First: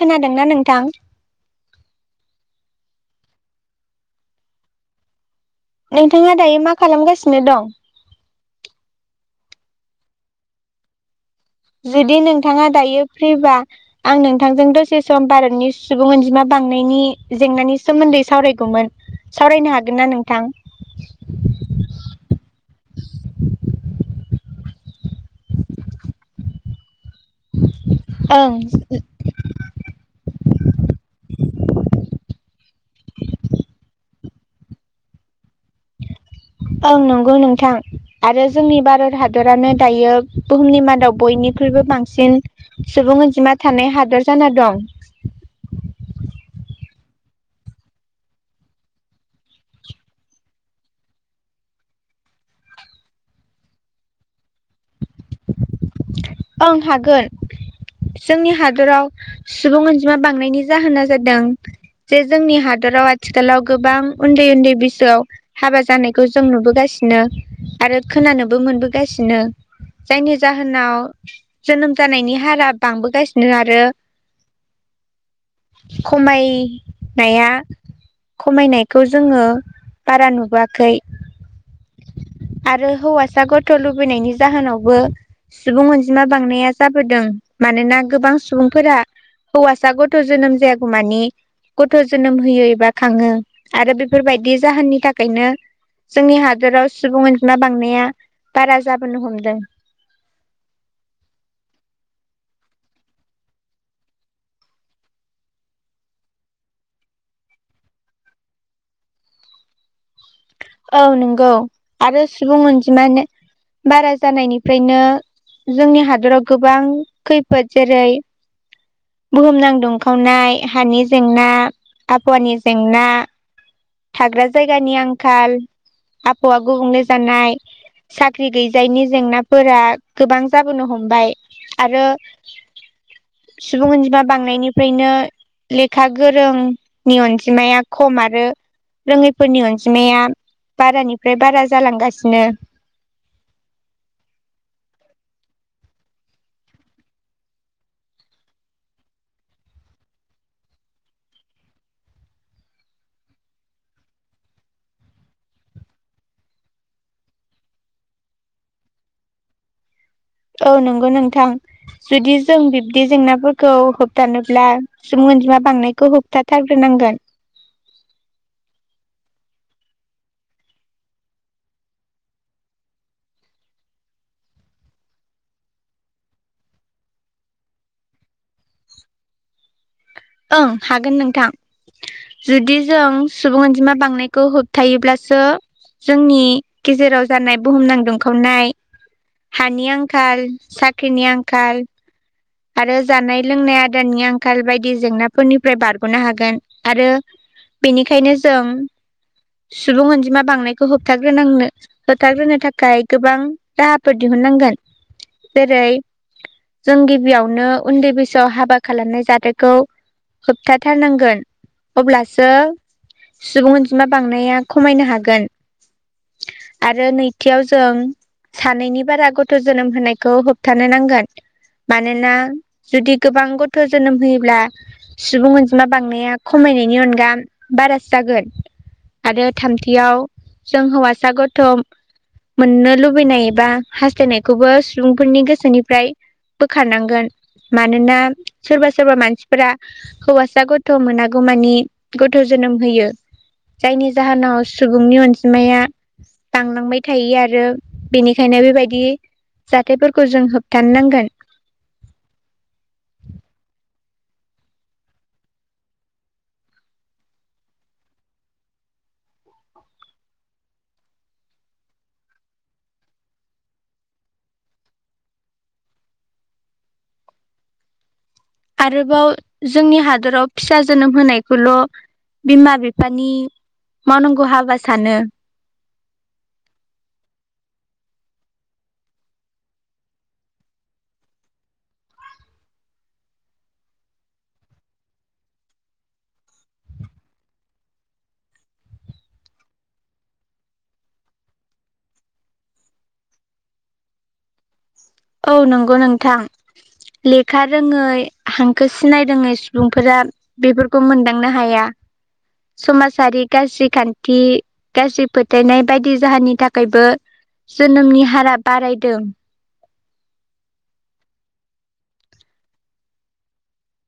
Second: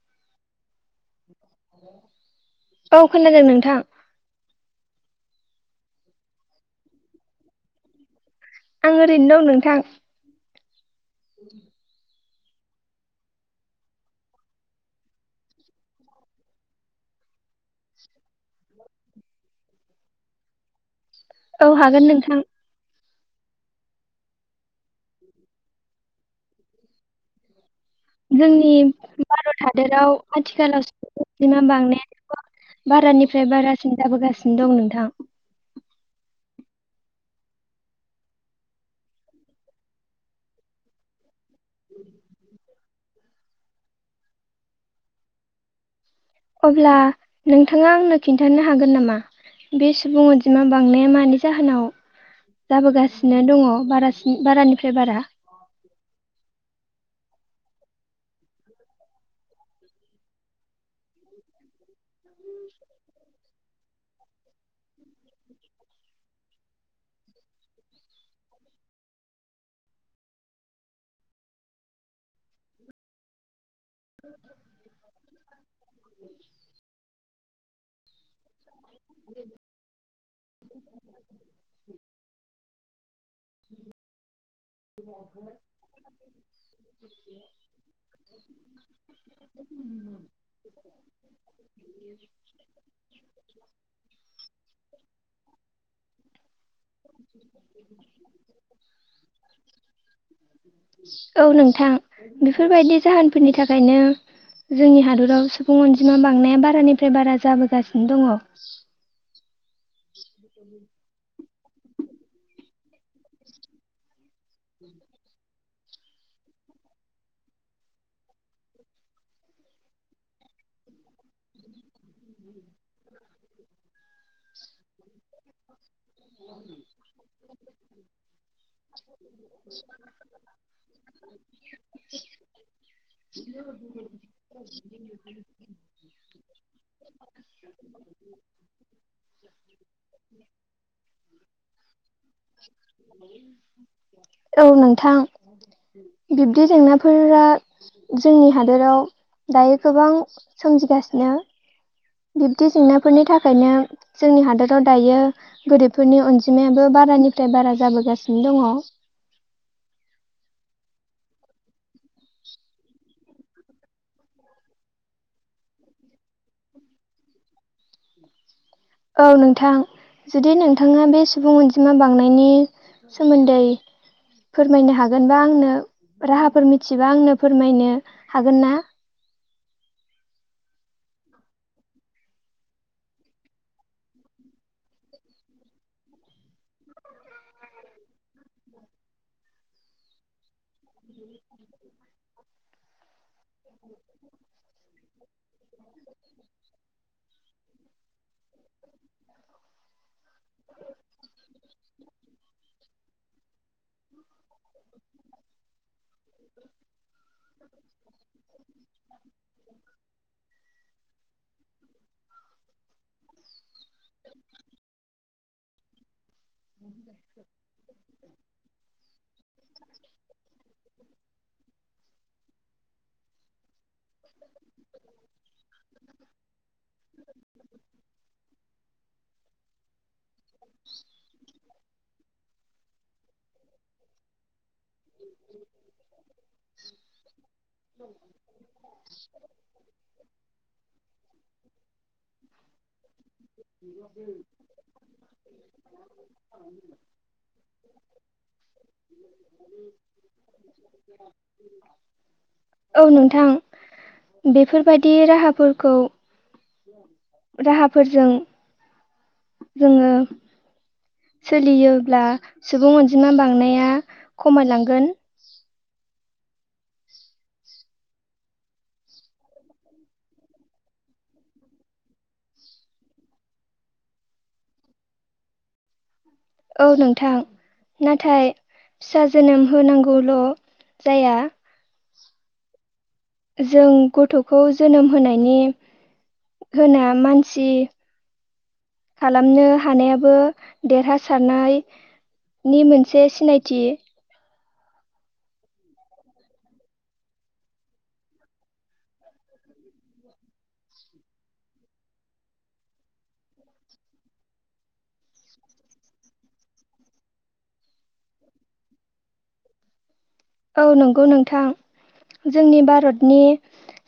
खोनादोंना नोंथां? औ खोनादों नोंथां। नोंथाङा दायो मा खालामगासिनो दं? आं ओरैनो दं नोंथां। [inaudible] जुदि नोंथाङा दायो फ्रिबा आं नोंथांजों दसे सम भारतनि सुबुं अनजिमा बांनायनि जेंनानि सोमोन्दै सावरायगौमोन। सावरायनो हागोन ना नोंथां? औ हागोन नोंथां। [inaudible] ओं जोंनि भारत हादराव आथिखालाव मेक्सिमाम बांनायानो' बारानिफ्राय बारासिन जाबोगासिनो दं नोंथां ओं नंगौ नोंथां आरो जोंनि भारत हादरानो दायो बुहुमनि मादाव बयनिख्रुइबो बांसिन सुबुं अनजिमा थानाय हादर जाना दं। अब्ला नोंथाङा आंनो खिन्थानो हागोन नामा बे सुबुं अनजिमा बांनाया मानि जाहोनाव जाबोगासिनो दङ बारासिन बारानिफ्राय बारा आं हागोन जोंनि हादराव सुबुं अनजिमा बांनायनि जाहोना जादों जे जोंनि हादराव आथिखालाव गोबां उन्दै उन्दै बैसोआव हाबा जानायखौ जों नुबोगासिनो आरो खोनानोबो मोनबोगासिनो। जायनि जाहोनाव जोनोम जानायनि हारा बांबोगासिनो आरो। खमायनाया खमायनायखौ जोङो बारा नुबोआखै आरो हौवा गथ' लुबैनायनि [unintelligible] बो सुबुं अनजिमा बांनाया जाबोदों मानोना गोबां सुबुंफोरा हौवासा गथ' जोनोम जायागौमानि गथ' जोनोम होयो एबा खाङो आरो बेफोरबायदि जाहोननि थाखायनो जोंनि हादराव सुबुं अनजिमा बांनाया बारा जाबोनो हमदों। औ नोंथां बेफोरबायदि जाहोनफोरनि थाखायनो जोंनि हादराव सुबुं अनजिमा बांनाया बारानिफ्राय बारा जाबोगासिनो दङ। औ नंगौ आरो सुबुं अनजिमानो बारा जानायनिफ्रायनो जोंनि हादराव गोबां खैफोद जेरै बुहुमनां दुंखावनाय हानि जेंना आबहावानि जेंना थाग्रा जायगानि आंखाल आबहावा गुबुंले जानाय साख्रि गैजायैनि जेंनाफोरा गोबां जाबोनो हमबाय आरो सुबुं अनजिमा बांनायनिफ्रायनो लेखा गोरोंनि अनजिमाया खम आरो। रोङैफोरनि अनजिमाया ओमफ्राय बारा जालांगासिनो औ नोंथां बिब्दि जेंनाफोरा जोंनि हादोराव दायो गोबां सोमजिगासिनो। बिब्दि जेंनाफोरनि थाखायनो जोंनि हादोराव दायो गोरिबफोरनि अनजिमायाबो बारानिफ्राय बारा जाबोगासिनो दङ। औ नंगौ नोंथां जुदि जों बिब्दि जेंनाफोरखौ होबथानोब्ला सुबुं अनजिमा बांनायखौ होबथाथारग्रोनांगोन। औ नोंथां जुदि नोंथाङा बे सुबुं अनजिमा बांनायनि सोमोन्दै फोरमायनो हागोन बा आंनो राहाफोर मिथिबा आंनो फोरमायनो हागोन ना? ओं हागोन नोंथां जुदि जों सुबुं अनजिमा बांनायखौ होबथायोबब्लासो जोंनि गेजेराव जानाय बुहुमनां दुंखावनाय हानि आंखाल। साख्रिनि आंखाल आरो जानाय लोंनाय आदारनि आंखाल बायदि जेंनाफोरनि फ्राय बारग'नो हागोन आरो बेनिखायनो जों सुबुं अनजिमा बांनायखौ होबथाग्रोननो होबथाग्रोनो थाखाय गोबां राहा फोर दिहुननांगोन जेरै जों गिबि गिबियावनो उन्दै बैसोआव हाबा खालामनाय जाथायखौ होबथाथारनांगोन अब्लासो सुबुं अनजिमा बांनाया खमायनो हागोन। आरो नैथियाव जों सानैनि बारा गथ' जोनोम होनायखौ होबथानो नांगोन। मानोना जुदि गोबां ग थ' जोनोम होयोब्ला सुबुं अनजिमा बांनाया खमायनायनि अनगा बारा जागोन आरो थामथियाव जों हौवासा गथ' मोननो लुबैनाय एबा हास्थायनायखौबो सुबुंफोरनि गोसोनिफ्राय बोखारनांगोन मानोना सोरबा सोरबा मानसिफोरा हौवासा गथ' मोनागौमानि गथ' जोनोम होयो जायनि जाहोनाव सुबुंनि अनजिमाया बांलांबाय थायो आरो बेनिखायनो बेबायदि जाथायफोरखौ जों होबथानो नांगोन। औ नोंथां बेफोरबायदि राहाफोरखौ राहाफोरजों जोङो सोलियोब्ला सुबुं अनजिमा बांनाया खमायलांगोन आरोबाव जोंनि हादराव फिसा जोनोम होनायखौल' बिमा बिफानि मावनांगौ हाबा सानो औ नोंथां नाथाय फिसा जोनोम होनांगौल' जाया जों गथ'खौ जोनोम होनायनि होना मानसि खालामनो हानायाबो देरहासारनायनि मोनसे सिनायथि औ नंगौ नोंथां लेखा रोङै हांखो सिनाय रोङै सुबुंफोरा बेफोरखौ मोनदांनो हाया समाजारि गाज्रि खान्थि गाज्रि फोथायनाय बायदि जाहोननि थाखायबो जोनोमनि हारा बारायदों औ नंगौ नोंथां जोंनि भारतनि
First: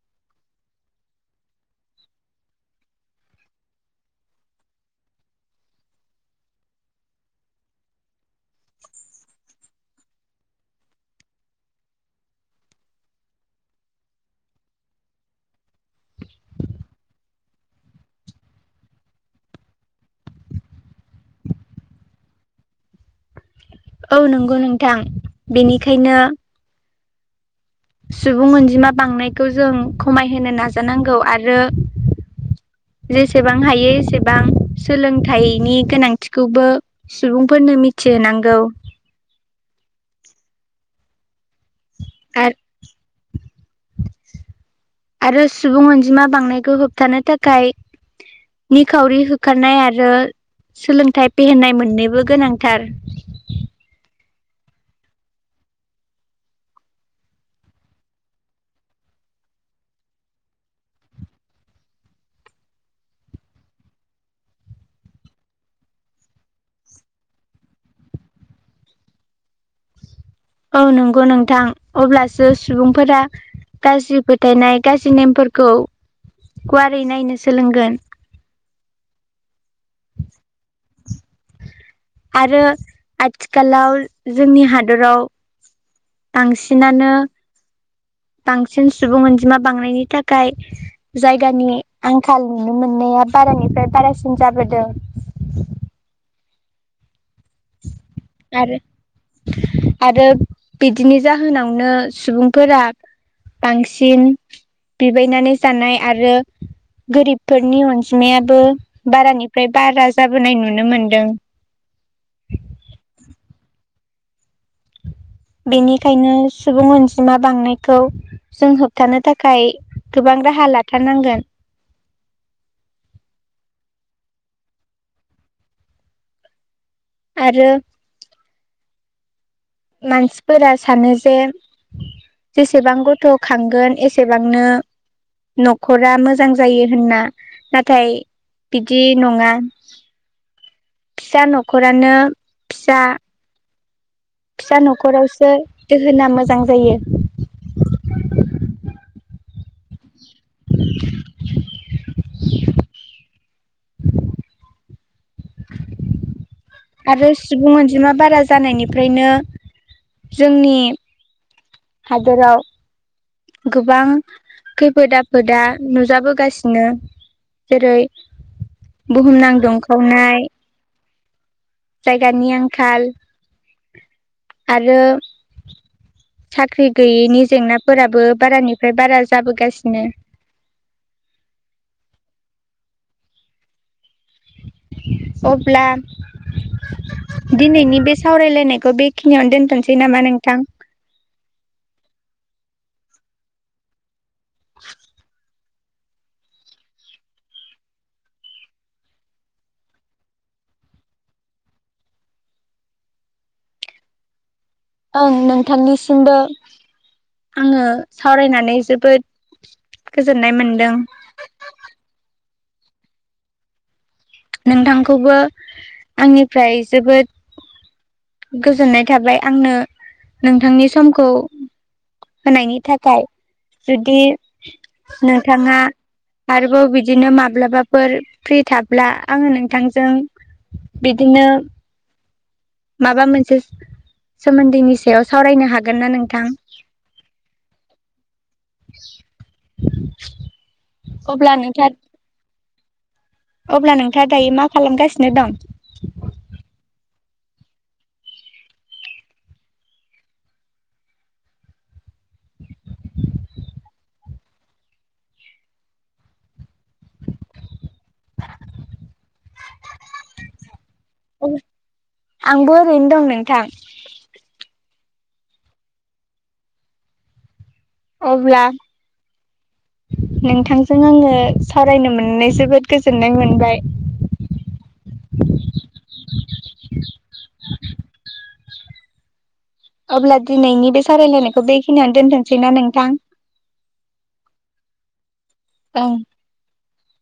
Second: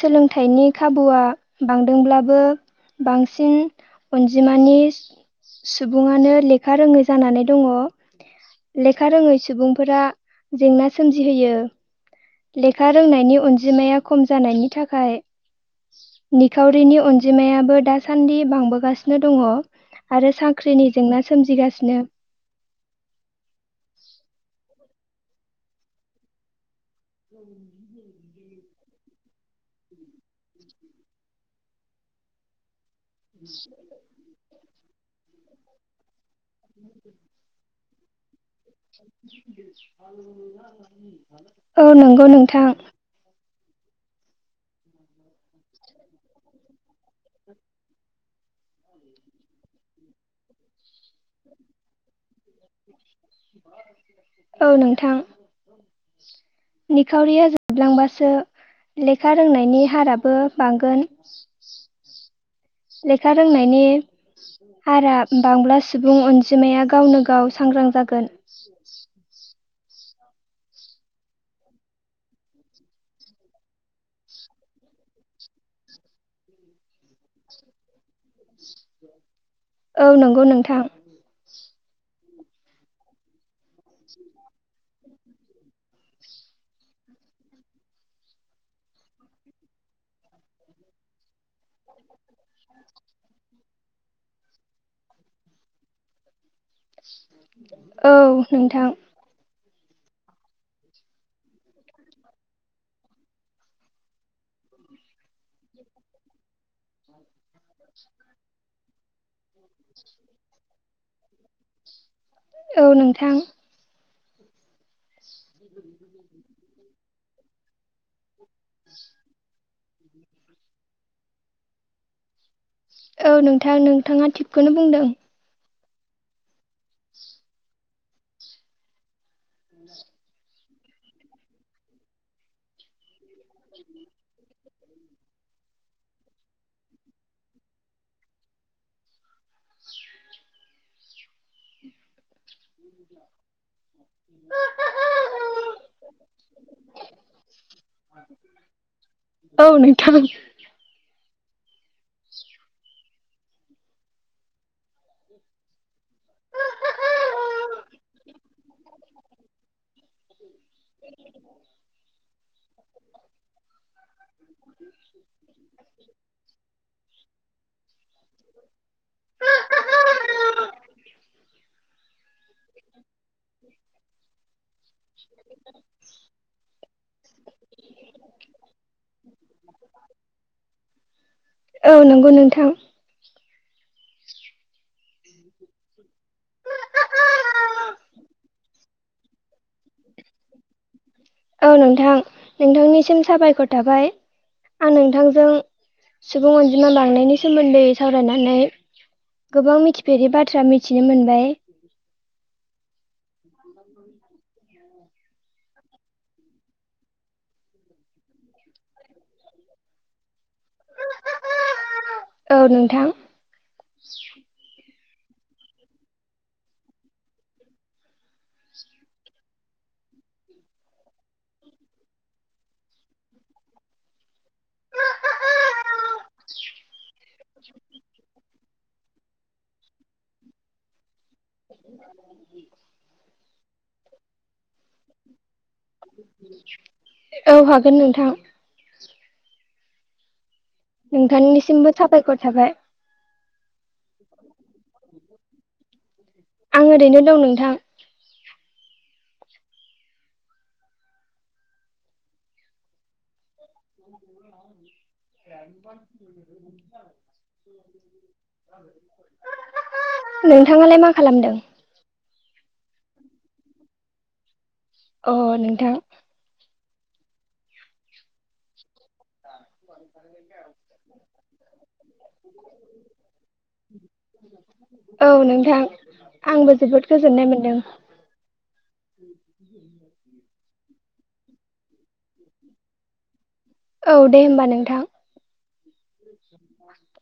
सोलोंथाइनि खाबुआ बांदोंब्लाबो बांसिन अनजिमानि सुबुङानो लेखा रोङै जानानै दङ लेखा रोङै सुबुंफोरा जेंना सोमजिहोयो लेखा रोंनायनि अनजिमाया खम जानायनि थाखाय निखावरिनि अनजिमायाबो दासान्दि बांबोगासिनो दङ आरो साख्रिनि जेंना सोमजिगासिनो औ नंगौ नोंथां बेनिखायनो [inaudible] सुबुं अनजिमा बांनायखौ जों खमायहोनो नाजानांगौ आ रो जेसेबां हायो एसेबां सोलोंथाइनि गोनांथि खौबो सुबुंफोरनो मि होनोनां [inaudible] [unintelligible] औ नंगौ आरो नोंथां आरो सुबुं अनजिमा बांनायखौ होबथानो थाखाय निखावरि होखारनाय आरो सोलोंथाइ फेहेरनाय मोननैबो गोनांथार औ नोंथां निखावरिया जोबलांबासो लेखा रोंनायनि हाराबो बांगोन लेखा रोंनायनि हारा बांब्ला सुबुं अनजिमाया गावनो गाव सांग्रां जागोन औ नंगौ नोंथां अब्लासो सुबुंफोरा गाज्रि फोथायनाय गाज्रि नेमफोरखौ गुवारै नायनो सोलोंगोन औ नंगौ नोंथां आरो आथि खालाव जोंनि हादराव बांसिनानो बांसिन सुबुं अनजिमा बांनायनि थाखाय जायगानि आंखाल नुनो मोननाया बारानिफ्राय बारासिन जाबोदों [inaudible] औ आरो नोंथां आरो बिदिनि जाहोनावनो सुबुंफोरा बांसिन बेबाय नानै जानाय आरो गोरिबफोरनि अनजिमायाबो बारानि फ्राय बारा जाबोनाय नुनो मोन दों औ नोंथां बेनिखायनो सुबुं अनजि मा बांनायखौ जों होबथानो थाखाय गोबां राहा लाथारनांगोन। औ नोंथां नोंथाङा थिखौनो बुंदों। आरो मानसि फोर सानो जे जेसेबां गथ' खांगोन एसेबांनो न'खरा मोजां जायो होनना नाथाय बिदि नङा फिसा न'खरानो फिसा फिसा न'खरावसो दोहोना मोजां जायो। औ नोथां। [inaudible] आरो सुबुं अनजिमा बारा जानायनिफ्रायनो जोंनि हादोराव गोबां खैफोद आफोदा नुजाबोगासिनो जेरै बुहुमनां दुंखावनाय। जायगानि आंखाल आरो साख्रि गैयैनि जेंना फोराबो बारानिफ्राय बारा जाबोगासिनो। औ नंगौ नोंथां अब्ला दिनैनि बे सावरायलायनायखौ बेखिनियावनो दोनथ'सै नामा नोंथां? औ नोंथां नोंथांनिसिम साबायखर थाबाय। आं नोंथांजों सुबुं अनजिमा बांनायनि सोमोन्दै सावरायनानै गोबां मिथिफेरि बाथ्रा मिथिनो मोनबाय। ओं नोंथांनिसिमबो आङो सावरायनानै जोबोद गोजोननाय मोनदों। औ नोंथां। नोंथांखौ खौबो आंनिफ्राय जोबोद गोजोननाय थाबाय आंनो नोंथांनि समखौ होनायनि थाखाय जुदि नोंथाङा आरोबाव बिदिनो मा माब्लाबाफोर फ्रि थाब्ला आं नोंथांजों बिदिनो माबा मोनसे सोमोन्दैनि सायाव सावरायनो हा औ हागोन नोंथां। [inaudible] अब्ला नोंथांनिसिमबो नोंथाङा साबायखर थाबाय। अब्ला नोंथाङा दायो मा? खालामगासिनो दं? आं ओरैनो दं नोंथां। [inaudible] [unintelligible] नोंथाङालाय मा खालामदों? आंबो ओरैनो दं नोंथां। अ नोंथां। अब्ला नोंथांजों आङो सावरायनो मोननानै जोबोद गोजोननाय मोनबाय औ नोंथां आंबो जोबोद गोजोननाय मोनदों। [inaudible] अब्ला दिनैनि बे सावायलायनायखौ बेखिनियावनो दोनथनोसैना नोंथां? औ दे होमबा नोंथां। [inaudible] ओं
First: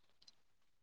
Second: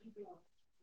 बि [inaudible]